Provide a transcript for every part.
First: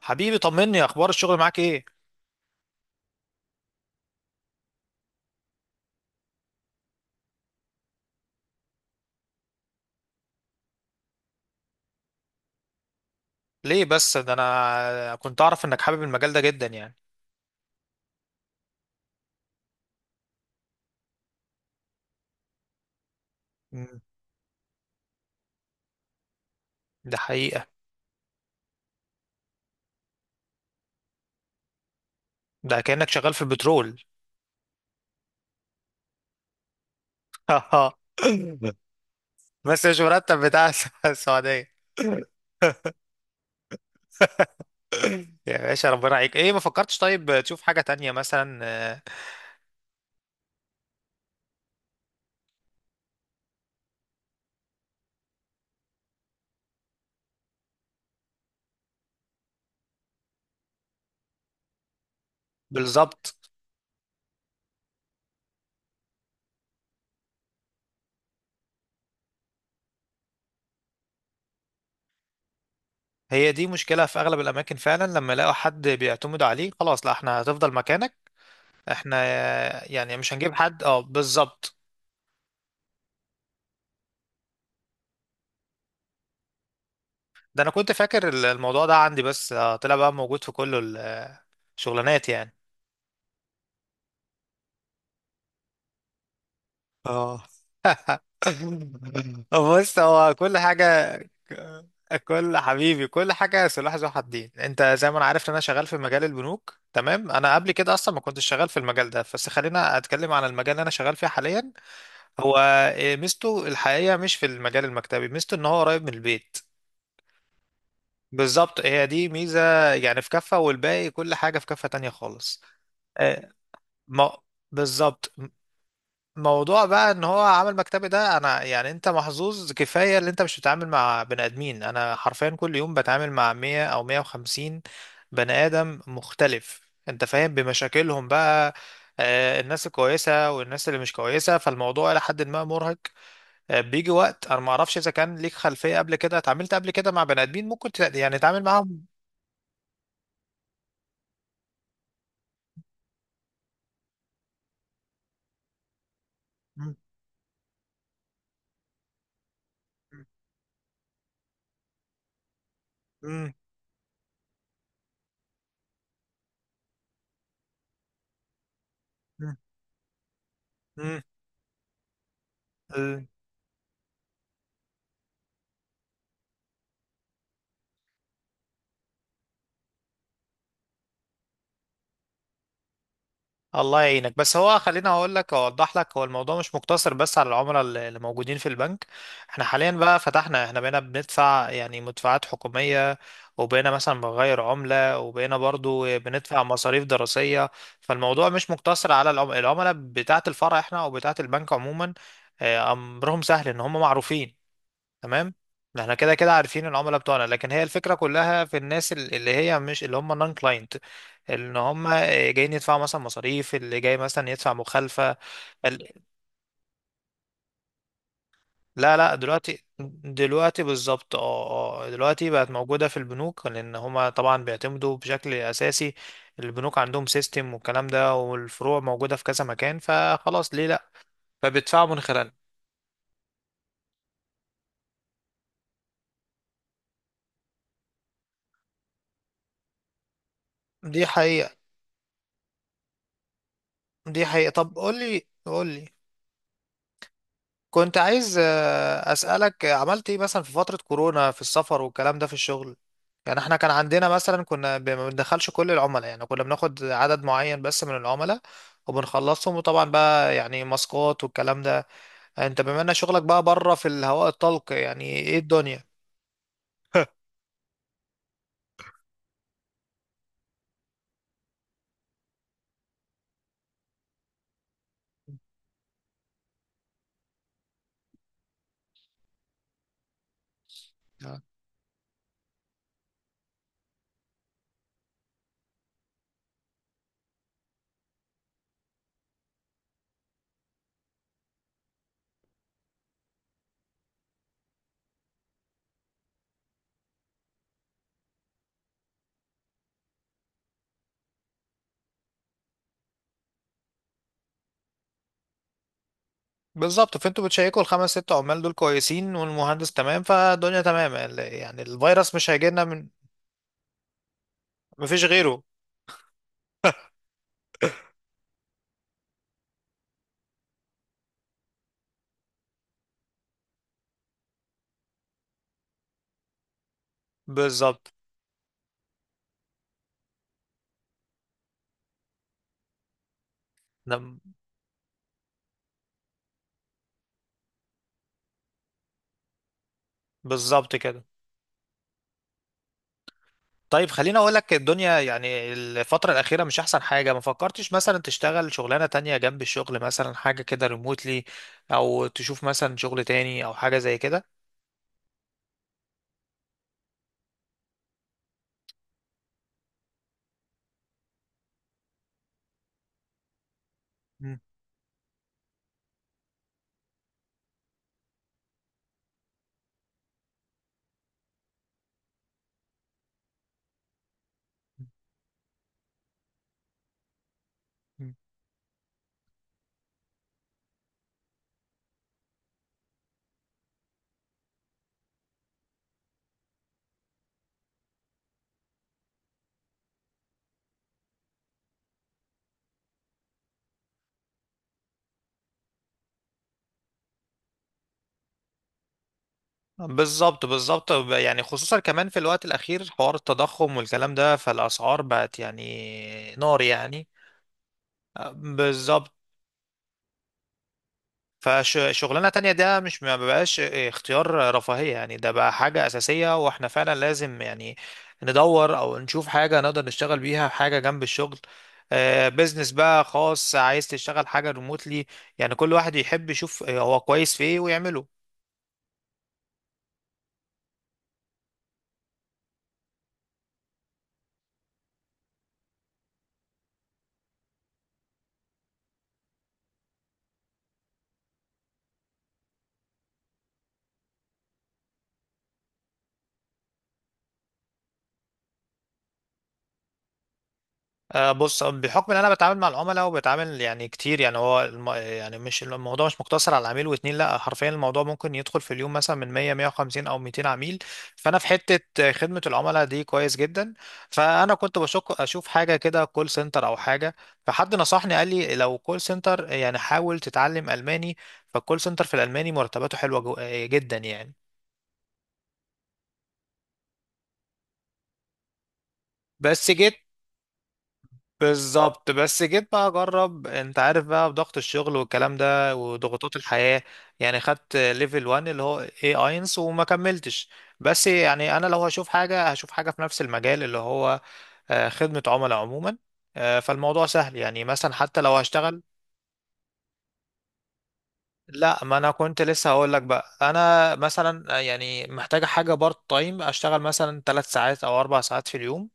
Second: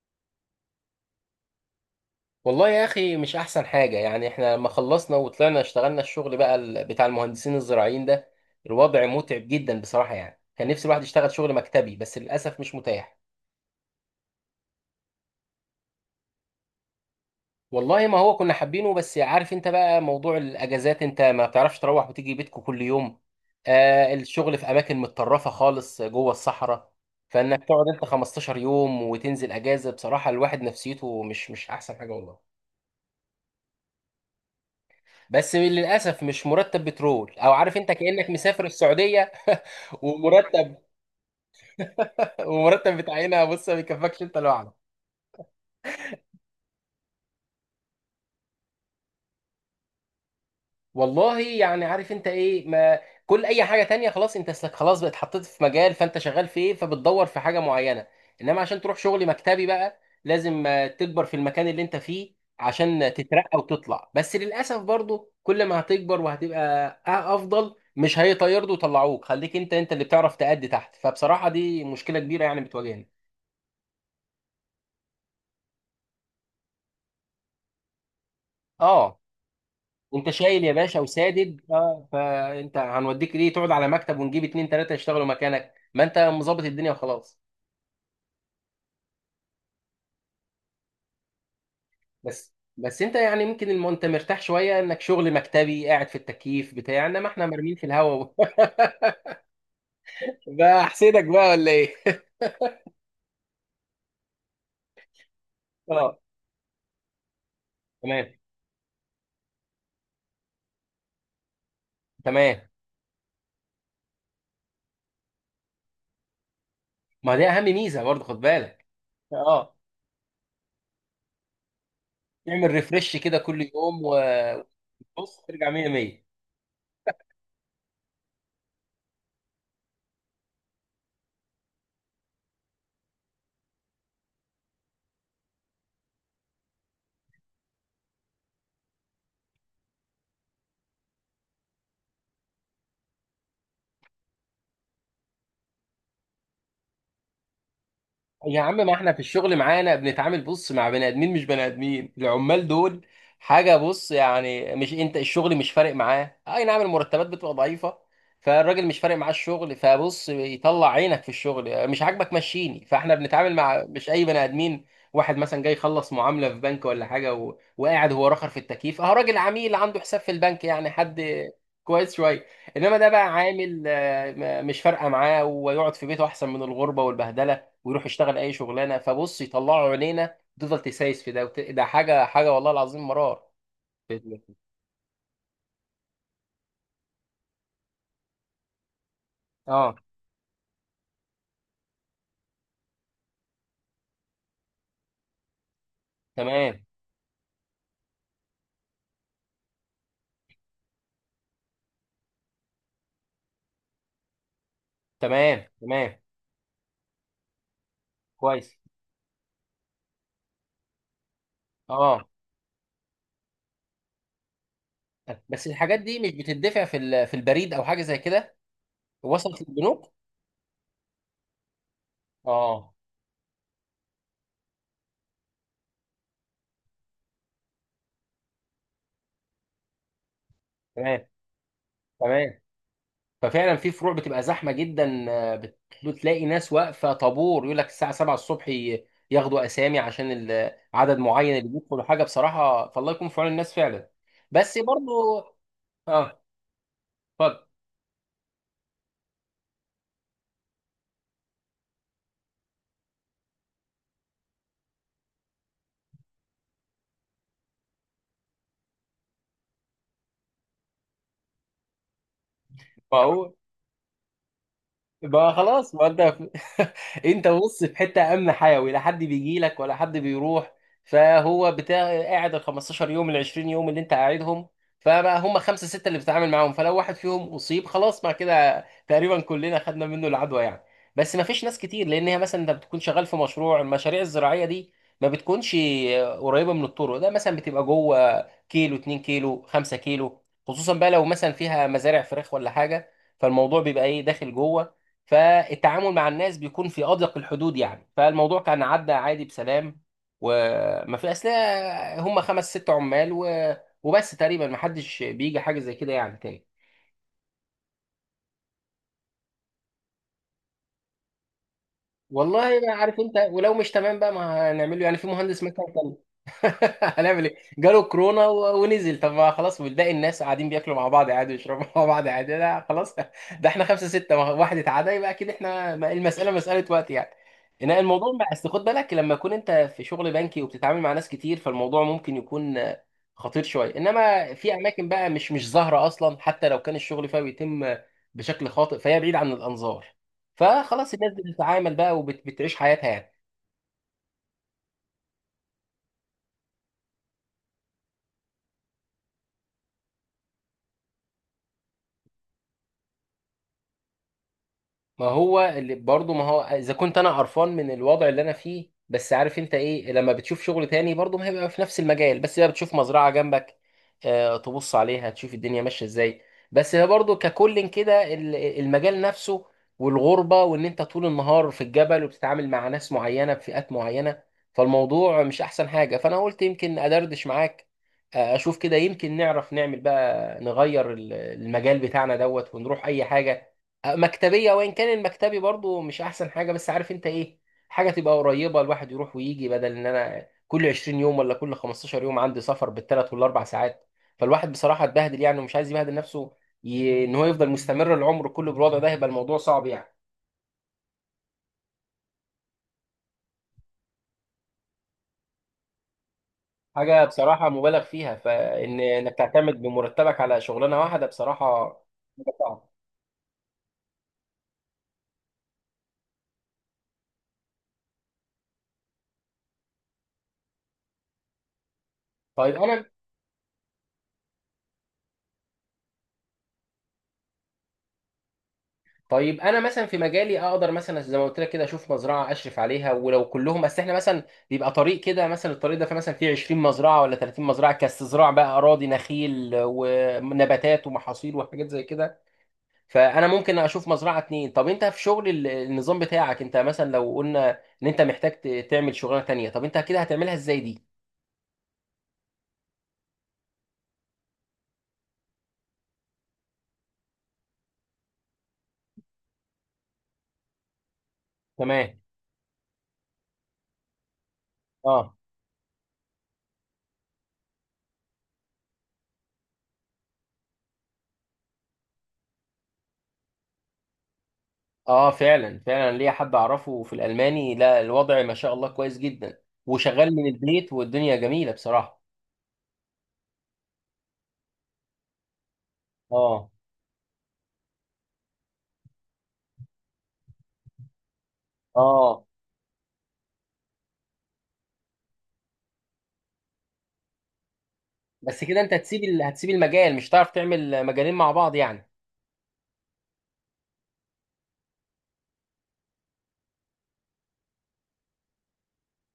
حبيبي، طمني اخبار الشغل معاك ايه؟ والله يا اخي، مش احسن حاجه. يعني احنا لما خلصنا وطلعنا اشتغلنا الشغل بقى بتاع المهندسين الزراعيين ده. الوضع متعب جدا بصراحه. يعني كان نفسي الواحد يشتغل شغل مكتبي، بس للاسف مش متاح. ليه بس؟ ده انا كنت اعرف انك حابب المجال ده جدا يعني. والله ما هو كنا حابينه، بس عارف انت بقى موضوع الاجازات، انت ما بتعرفش تروح وتيجي بيتكم كل يوم. مم. الشغل في اماكن متطرفه خالص جوه الصحراء. ده فانك حقيقة. تقعد انت 15 يوم وتنزل اجازه، بصراحه الواحد نفسيته مش احسن حاجه والله. ده كأنك شغال في البترول. بس للاسف مش مرتب بترول، او عارف انت كانك مسافر السعوديه. بس مش مرتب بتاع ومرتب السعودية. ومرتب بتاع هنا، بص ما بيكفكش انت لوحدك. يا باشا ربنا عليك، ايه ما فكرتش طيب تشوف حاجة تانية مثلا؟ والله يعني عارف انت ايه ما. كل اي حاجه تانية خلاص، انت خلاص بقت حطيت في مجال فانت شغال فيه، فبتدور في حاجه معينه. انما عشان تروح شغل مكتبي بقى لازم تكبر في المكان اللي انت فيه عشان بالظبط تترقى وتطلع. بس للاسف برضو كل ما هتكبر وهتبقى افضل، مش هيطيروا ويطلعوك. خليك انت اللي بتعرف تأدي تحت، فبصراحه دي مشكله كبيره يعني بتواجهني. هي دي مشكلة في اغلب الاماكن فعلا، لما يلاقوا حد بيعتمدوا عليه خلاص لا، احنا هتفضل مكانك. احنا اه، يعني انت مش هنجيب شايل يا حد. اه، باشا وسادد، بالظبط. فانت هنوديك ليه تقعد على مكتب ونجيب اتنين تلاته يشتغلوا مكانك؟ ما انت مظبط الدنيا وخلاص. ده انا كنت فاكر الموضوع ده عندي، بس طلع بقى موجود في كل الشغلانات يعني. بس انت يعني ممكن انت مرتاح شويه انك شغل مكتبي قاعد في التكييف بتاع، انما اه. احنا مرميين في الهواء. بص هو كل بقى حاجة. احسدك بقى، ولا ايه؟ كل، حبيبي، كل حاجة سلاح ذو حدين. انت زي ما انا عارف ان انا شغال في اه. مجال البنوك، تمام. انا قبل كده اصلا ما تمام، كنتش شغال في المجال ده، بس خلينا اتكلم عن المجال اللي انا شغال فيه حاليا. هو تمام. إيه، ميزته الحقيقة مش في المجال المكتبي، ميزته ان هو قريب من البيت. ما دي اهم ميزه برضه، خد بالظبط، بالك. هي دي ميزة اه. يعني في كفة، والباقي كل حاجة في كفة تانية خالص. تعمل ريفرش كده آه، كل يوم. ما بالظبط. وبص ترجع 100 100. موضوع بقى ان هو عمل مكتبي ده، انا يعني انت محظوظ كفايه اللي انت مش بتتعامل مع بني ادمين. انا حرفيا كل يوم بتعامل مع 100 او 150 بني ادم مختلف، انت فاهم بمشاكلهم بقى. الناس الكويسه والناس اللي مش كويسه، فالموضوع الى حد ما مرهق. بيجي وقت، انا ما اعرفش اذا كان ليك خلفيه قبل كده اتعاملت قبل كده مع بني ادمين ممكن يعني يا تتعامل عم، ما معاهم. احنا في الشغل معانا بنتعامل بص مع بني ادمين، مش بني ادمين العمال دول. حاجه، بص يعني مش انت الشغل مش فارق معاه. اي نعم مم. المرتبات بتبقى ضعيفه. فالراجل مش فارق معاه الشغل، فبص يطلع عينك في الشغل، مش عاجبك مشيني. فاحنا مم. بنتعامل مع مش اي بني ادمين. واحد مثلا جاي يخلص معامله في بنك ولا حاجه وقاعد هو رخر في التكييف. اه راجل عميل عنده حساب في البنك يعني مم. حد كويس شويه. انما ده بقى مم. عامل مش فارقه معاه ويقعد في بيته، احسن من الغربه والبهدله. ويروح يشتغل اي شغلانه، فبص يطلعوا عينينا تفضل تسايس في ده ده حاجه حاجه، والله العظيم مرار. الله يعينك، في- بس هو خليني اقول لك، اوضح لك، هو الموضوع مش مقتصر بس على العملاء اللي موجودين في البنك. احنا حاليا اه. بقى فتحنا، احنا بقينا بندفع يعني مدفوعات حكومية، وبقينا مثلا بنغير عملة، وبقينا برضو بندفع تمام، مصاريف دراسية. فالموضوع مش مقتصر على العملاء بتاعة الفرع احنا، او بتاعة البنك عموما. امرهم سهل ان هم معروفين. تمام. تمام، احنا تمام. كده كده عارفين العملاء بتوعنا، لكن هي الفكرة كلها في كويس. الناس اللي هي مش اللي هم نون كلاينت. ان هم اه، جايين يدفعوا مثلا مصاريف، اللي جاي مثلا يدفع مخالفة. بس الحاجات دي ال- مش بتدفع في في البريد او حاجه زي كده؟ لا لا، وصلت دلوقتي. للبنوك؟ دلوقتي بالظبط، اه. اه دلوقتي بقت اه. موجودة في البنوك، لان هم طبعا بيعتمدوا بشكل اساسي. البنوك عندهم سيستم والكلام ده، والفروع موجودة في كذا مكان، فخلاص ليه لا؟ تمام، فبيدفعوا من خلالها. تمام. ففعلا في فروع بتبقى زحمه جدا. بتلاقي ناس واقفه طابور، يقول لك الساعه 7 الصبح ياخدوا اسامي عشان عدد دي معين اللي حقيقة. بيدخلوا. حاجه بصراحه، فالله يكون في عون الناس فعلا. دي حقيقة. بس طب قول برضو. لي قول لي اه، اتفضل. كنت عايز أسألك، عملت ايه مثلا في فترة كورونا في السفر والكلام ده في الشغل؟ يعني احنا كان عندنا مثلا كنا ما بندخلش كل العملاء، يعني كنا بناخد عدد معين بس من العملاء وبنخلصهم. وطبعا بقى يعني ماسكات والكلام ده. انت بما ان ما شغلك هو بقى بره في الهواء الطلق، يعني بقى ايه خلاص، الدنيا؟ ما انت انت بص في حته امن حيوي، لا حد بيجي لك ولا حد بيروح. فهو بتاع قاعد ال 15 يوم ال 20 يوم اللي انت قاعدهم. فبقى هم خمسه سته اللي بتتعامل معاهم، فلو واحد فيهم اصيب خلاص مع كده تقريبا كلنا خدنا منه العدوى يعني. بس ما آه. فيش ناس كتير، لان هي مثلا انت بتكون شغال في مشروع المشاريع الزراعيه دي. ما بتكونش قريبه من الطرق. ده مثلا بتبقى جوه، كيلو 2 كيلو 5 كيلو. خصوصا بقى لو مثلا فيها مزارع فراخ ولا حاجه، فالموضوع بيبقى ايه، داخل جوه. فالتعامل مع الناس بيكون في أضيق الحدود، يعني فالموضوع كان عدى عادي بسلام. وما في أصل، هم خمس ست عمال وبس تقريبا. ما حدش بيجي حاجة زي كده يعني تاني. بالظبط، فانتوا بتشيكوا الخمس ست عمال دول كويسين والمهندس تمام، فالدنيا تمام. يعني الفيروس مش والله ما هيجيلنا عارف من، انت، ولو مش تمام بقى ما هنعمله يعني. في مفيش مهندس غيره. مثلا كان هنعمل ايه؟ جاله كورونا ونزل. طب ما خلاص. والباقي الناس قاعدين بياكلوا مع بعض عادي ويشربوا مع بعض عادي. لا خلاص. ده احنا خمسة ستة، واحد اتعدى يبقى اكيد احنا، المسألة مسألة وقت يعني. ان بالظبط. الموضوع بقى اصل خد بالك، لما يكون انت في شغل بنكي وبتتعامل مع ناس كتير، فالموضوع ممكن يكون خطير شوية. انما نعم. في اماكن بقى مش ظاهرة اصلا، حتى لو كان الشغل فيها بيتم بشكل خاطئ، فهي بعيد عن الانظار. فخلاص بالظبط الناس كده. بتتعامل بقى وبتعيش حياتها يعني. طيب خليني اقول لك، الدنيا يعني الفترة الأخيرة مش أحسن حاجة، ما فكرتش مثلا تشتغل شغلانة تانية جنب الشغل، مثلا حاجة كده ريموتلي، أو تشوف مثلا شغل تاني أو حاجة زي كده؟ ما هو اللي برضه، ما هو اذا كنت انا قرفان من الوضع اللي انا فيه، بس عارف انت ايه، لما بتشوف شغل تاني برضه ما هيبقى في نفس المجال. بس بقى بتشوف مزرعه جنبك، مم. تبص عليها تشوف الدنيا ماشيه ازاي. بس هي برضه ككل كده المجال نفسه، والغربه، وان انت طول النهار في الجبل وبتتعامل مع ناس معينه بفئات معينه. فالموضوع مش احسن حاجه، فانا قلت يمكن ادردش معاك. مم. اشوف كده، يمكن نعرف نعمل بقى نغير المجال بتاعنا دوت، ونروح اي حاجه مكتبية. وإن كان المكتبي برضو مش أحسن حاجة، بس عارف أنت إيه. حاجة تبقى قريبة، الواحد يروح ويجي، بدل إن أنا كل 20 يوم ولا كل 15 يوم عندي سفر بالثلاث والأربع ساعات. فالواحد بصراحة اتبهدل يعني، ومش عايز يبهدل نفسه. إن هو يفضل مستمر العمر كله بالوضع ده، هيبقى الموضوع صعب يعني. بالظبط، بالظبط، يعني خصوصا كمان في الوقت الأخير حوار التضخم والكلام ده، فالأسعار بقت يعني نار حاجة يعني. بصراحة مبالغ فيها، فإن إنك بالظبط، تعتمد بمرتبك على شغلانة واحدة بصراحة حاجة فشغلانة صعبة. تانية ده مش، ما بقاش اختيار رفاهية يعني، ده بقى حاجة أساسية، واحنا فعلا لازم يعني ندور أو نشوف حاجة نقدر نشتغل بيها، حاجة جنب الشغل. طيب أنا. بيزنس بقى خاص، عايز تشتغل حاجة ريموتلي يعني. كل واحد يحب يشوف هو كويس في ايه ويعمله. طيب انا مثلا في مجالي اقدر مثلا زي ما قلت لك كده، اشوف مزرعه اشرف عليها ولو كلهم. بس احنا مثلا بيبقى طريق كده، مثلا الطريق ده فيه مثلا فيه 20 مزرعه ولا 30 مزرعه كاستزراع بقى اراضي نخيل ونباتات ومحاصيل وحاجات زي كده. فانا ممكن اشوف مزرعه اتنين. طب انت في شغل النظام بتاعك، انت مثلا لو قلنا ان انت محتاج تعمل شغلانه تانيه، طب انت كده هتعملها ازاي دي؟ آه، بص آه، بحكم ان انا بتعامل مع العملاء وبتعامل يعني كتير يعني، هو يعني مش، الموضوع مش مقتصر على عميل واتنين، لا حرفيا الموضوع ممكن يدخل في اليوم مثلا من 100 150 او 200 عميل. فانا في تمام. حتة خدمة العملاء دي كويس جدا. فانا كنت اه، بشك اشوف حاجة كده كول سنتر او حاجة. فحد نصحني قال لي لو كول سنتر يعني حاول تتعلم الماني. فالكول سنتر في الالماني مرتباته حلوة جو... آه، جدا يعني. اه. فعلا، فعلا، ليا حد اعرفه في الالماني، لا الوضع ما شاء الله كويس جدا. بس جيت. وشغال من البيت، والدنيا جميله بصراحه. بالظبط، بس جيت بقى اجرب. انت عارف بقى بضغط الشغل والكلام ده اه، وضغوطات الحياة، يعني خدت ليفل 1 اللي هو اي اينس وما كملتش. بس يعني انا لو اه. هشوف حاجة، هشوف حاجة في نفس المجال اللي هو خدمة عملاء عموما. فالموضوع سهل يعني، مثلا حتى بس لو كده انت هشتغل... هتسيب هتسيب المجال، مش هتعرف تعمل مجالين مع بعض يعني. لا، ما انا كنت لسه هقول لك بقى، انا مثلا يعني محتاجة حاجة بارت تايم، اشتغل مثلا 3 ساعات او 4 ساعات في اليوم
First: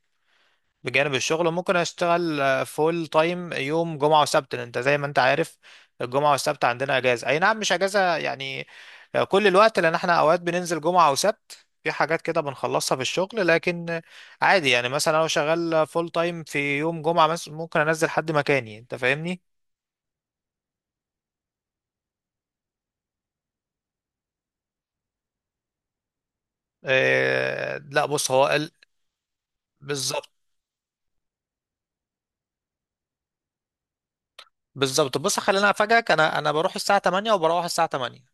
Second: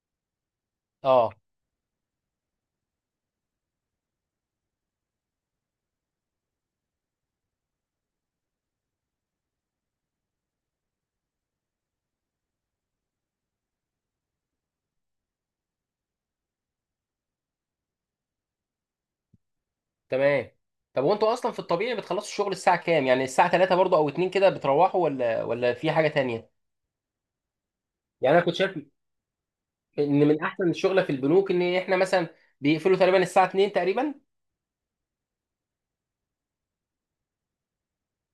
بجانب اه، الشغل. ممكن اشتغل فول تايم يوم جمعة وسبت، لأن انت زي ما انت عارف الجمعة والسبت عندنا اجازة. اي نعم، مش اجازة يعني كل الوقت، لان احنا اوقات بننزل جمعة وسبت في حاجات كده بنخلصها في الشغل، لكن عادي يعني، مثلا لو شغال فول تايم في يوم جمعة مثلا ممكن انزل حد مكاني، انت فاهمني. تمام. طب وانتوا اصلا في الطبيعي بتخلصوا الشغل الساعه كام؟ يعني الساعه 3 برضو او 2 كده بتروحوا ولا في حاجه تانية؟ آه لا، بص يعني انا هو كنت شايف ان بالظبط. من احسن الشغله في البنوك ان احنا مثلا بيقفلوا تقريبا الساعه 2 تقريبا. بالظبط، بص خلينا افاجئك، انا بروح الساعة 8، وبروح الساعة 8.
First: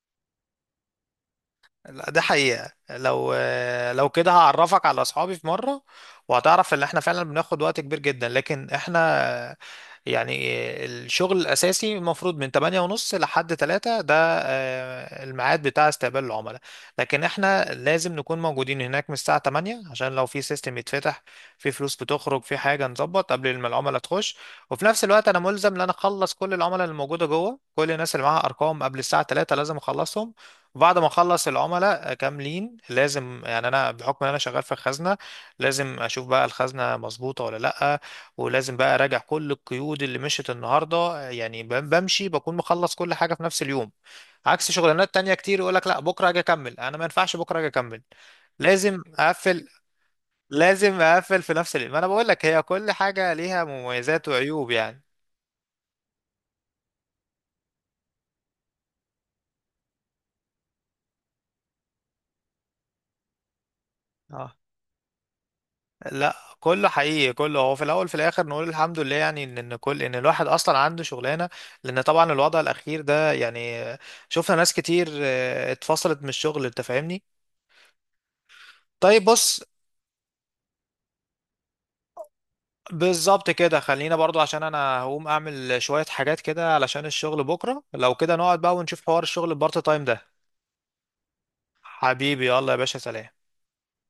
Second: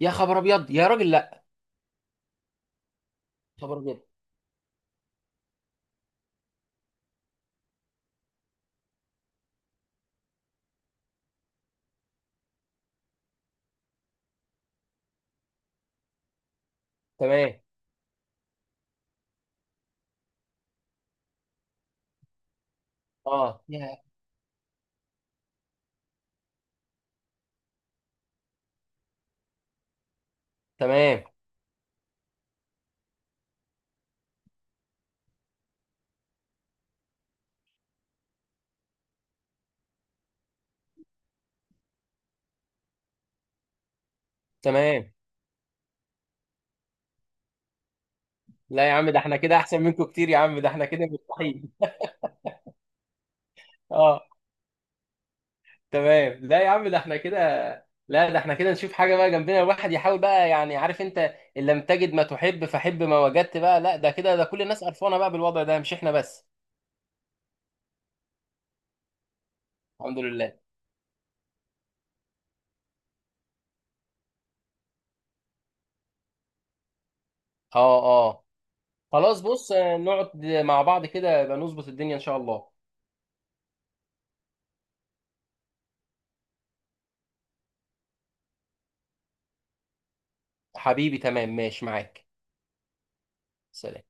يا خبر ابيض يا راجل، لا، لا ده حقيقة، لو يا خبر ابيض! لو كده هعرفك على اصحابي في مرة. وهتعرف ان احنا فعلا بناخد وقت كبير جدا، لكن احنا يعني الشغل الاساسي المفروض من 8 ونص لحد 3 ده الميعاد بتاع استقبال العملاء. لكن تمام. احنا لازم نكون موجودين هناك من الساعة 8، عشان لو في سيستم يتفتح، في فلوس بتخرج، في حاجة نظبط قبل اه ما يا، العملاء تخش. وفي نفس الوقت انا ملزم ان انا اخلص كل العملاء اللي موجودة جوه، كل الناس اللي معاها ارقام قبل الساعة 3 لازم اخلصهم. بعد ما تمام، اخلص العملاء كاملين لازم يعني، انا بحكم ان انا شغال في الخزنه، لازم اشوف بقى الخزنه مظبوطه ولا لا. ولازم بقى اراجع كل القيود اللي مشت النهارده، يعني بمشي، بكون مخلص كل حاجه في نفس اليوم. عكس تمام. شغلانات تانية كتير يقول لك لا بكره اجي اكمل، انا ما ينفعش بكره اجي اكمل، لا يا لازم عم، ده احنا كده اقفل. احسن منكم كتير، يا عم ده احنا لازم كده اقفل في مستحيل. نفس اليوم. ما انا بقول لك هي كل حاجه ليها اه، مميزات وعيوب يعني. تمام. لا يا عم، ده احنا كده. لا، ده احنا كده نشوف حاجة بقى جنبنا، الواحد يحاول بقى يعني عارف انت. ان لم تجد ما تحب فحب ما وجدت بقى. لا ده كده، ده اه، كل الناس قرفانة بقى بالوضع ده مش احنا لا بس. كله حقيقي، كله هو في الاول في الاخر نقول الحمد لله يعني، ان إن كل ان الحمد الواحد لله. اصلا عنده شغلانه. لان طبعا الوضع الاخير ده يعني، شفنا ناس كتير اتفصلت من الشغل، انت فاهمني. اه، اه. طيب خلاص بص، بص، نقعد مع بعض كده يبقى نظبط الدنيا ان شاء الله. بالظبط كده، خلينا برضو عشان انا هقوم اعمل شويه حاجات كده علشان الشغل بكره، لو كده نقعد بقى ونشوف حوار الشغل البارت تايم ده. حبيبي تمام، ماشي معاك. حبيبي، يلا يا باشا، سلام. سلام.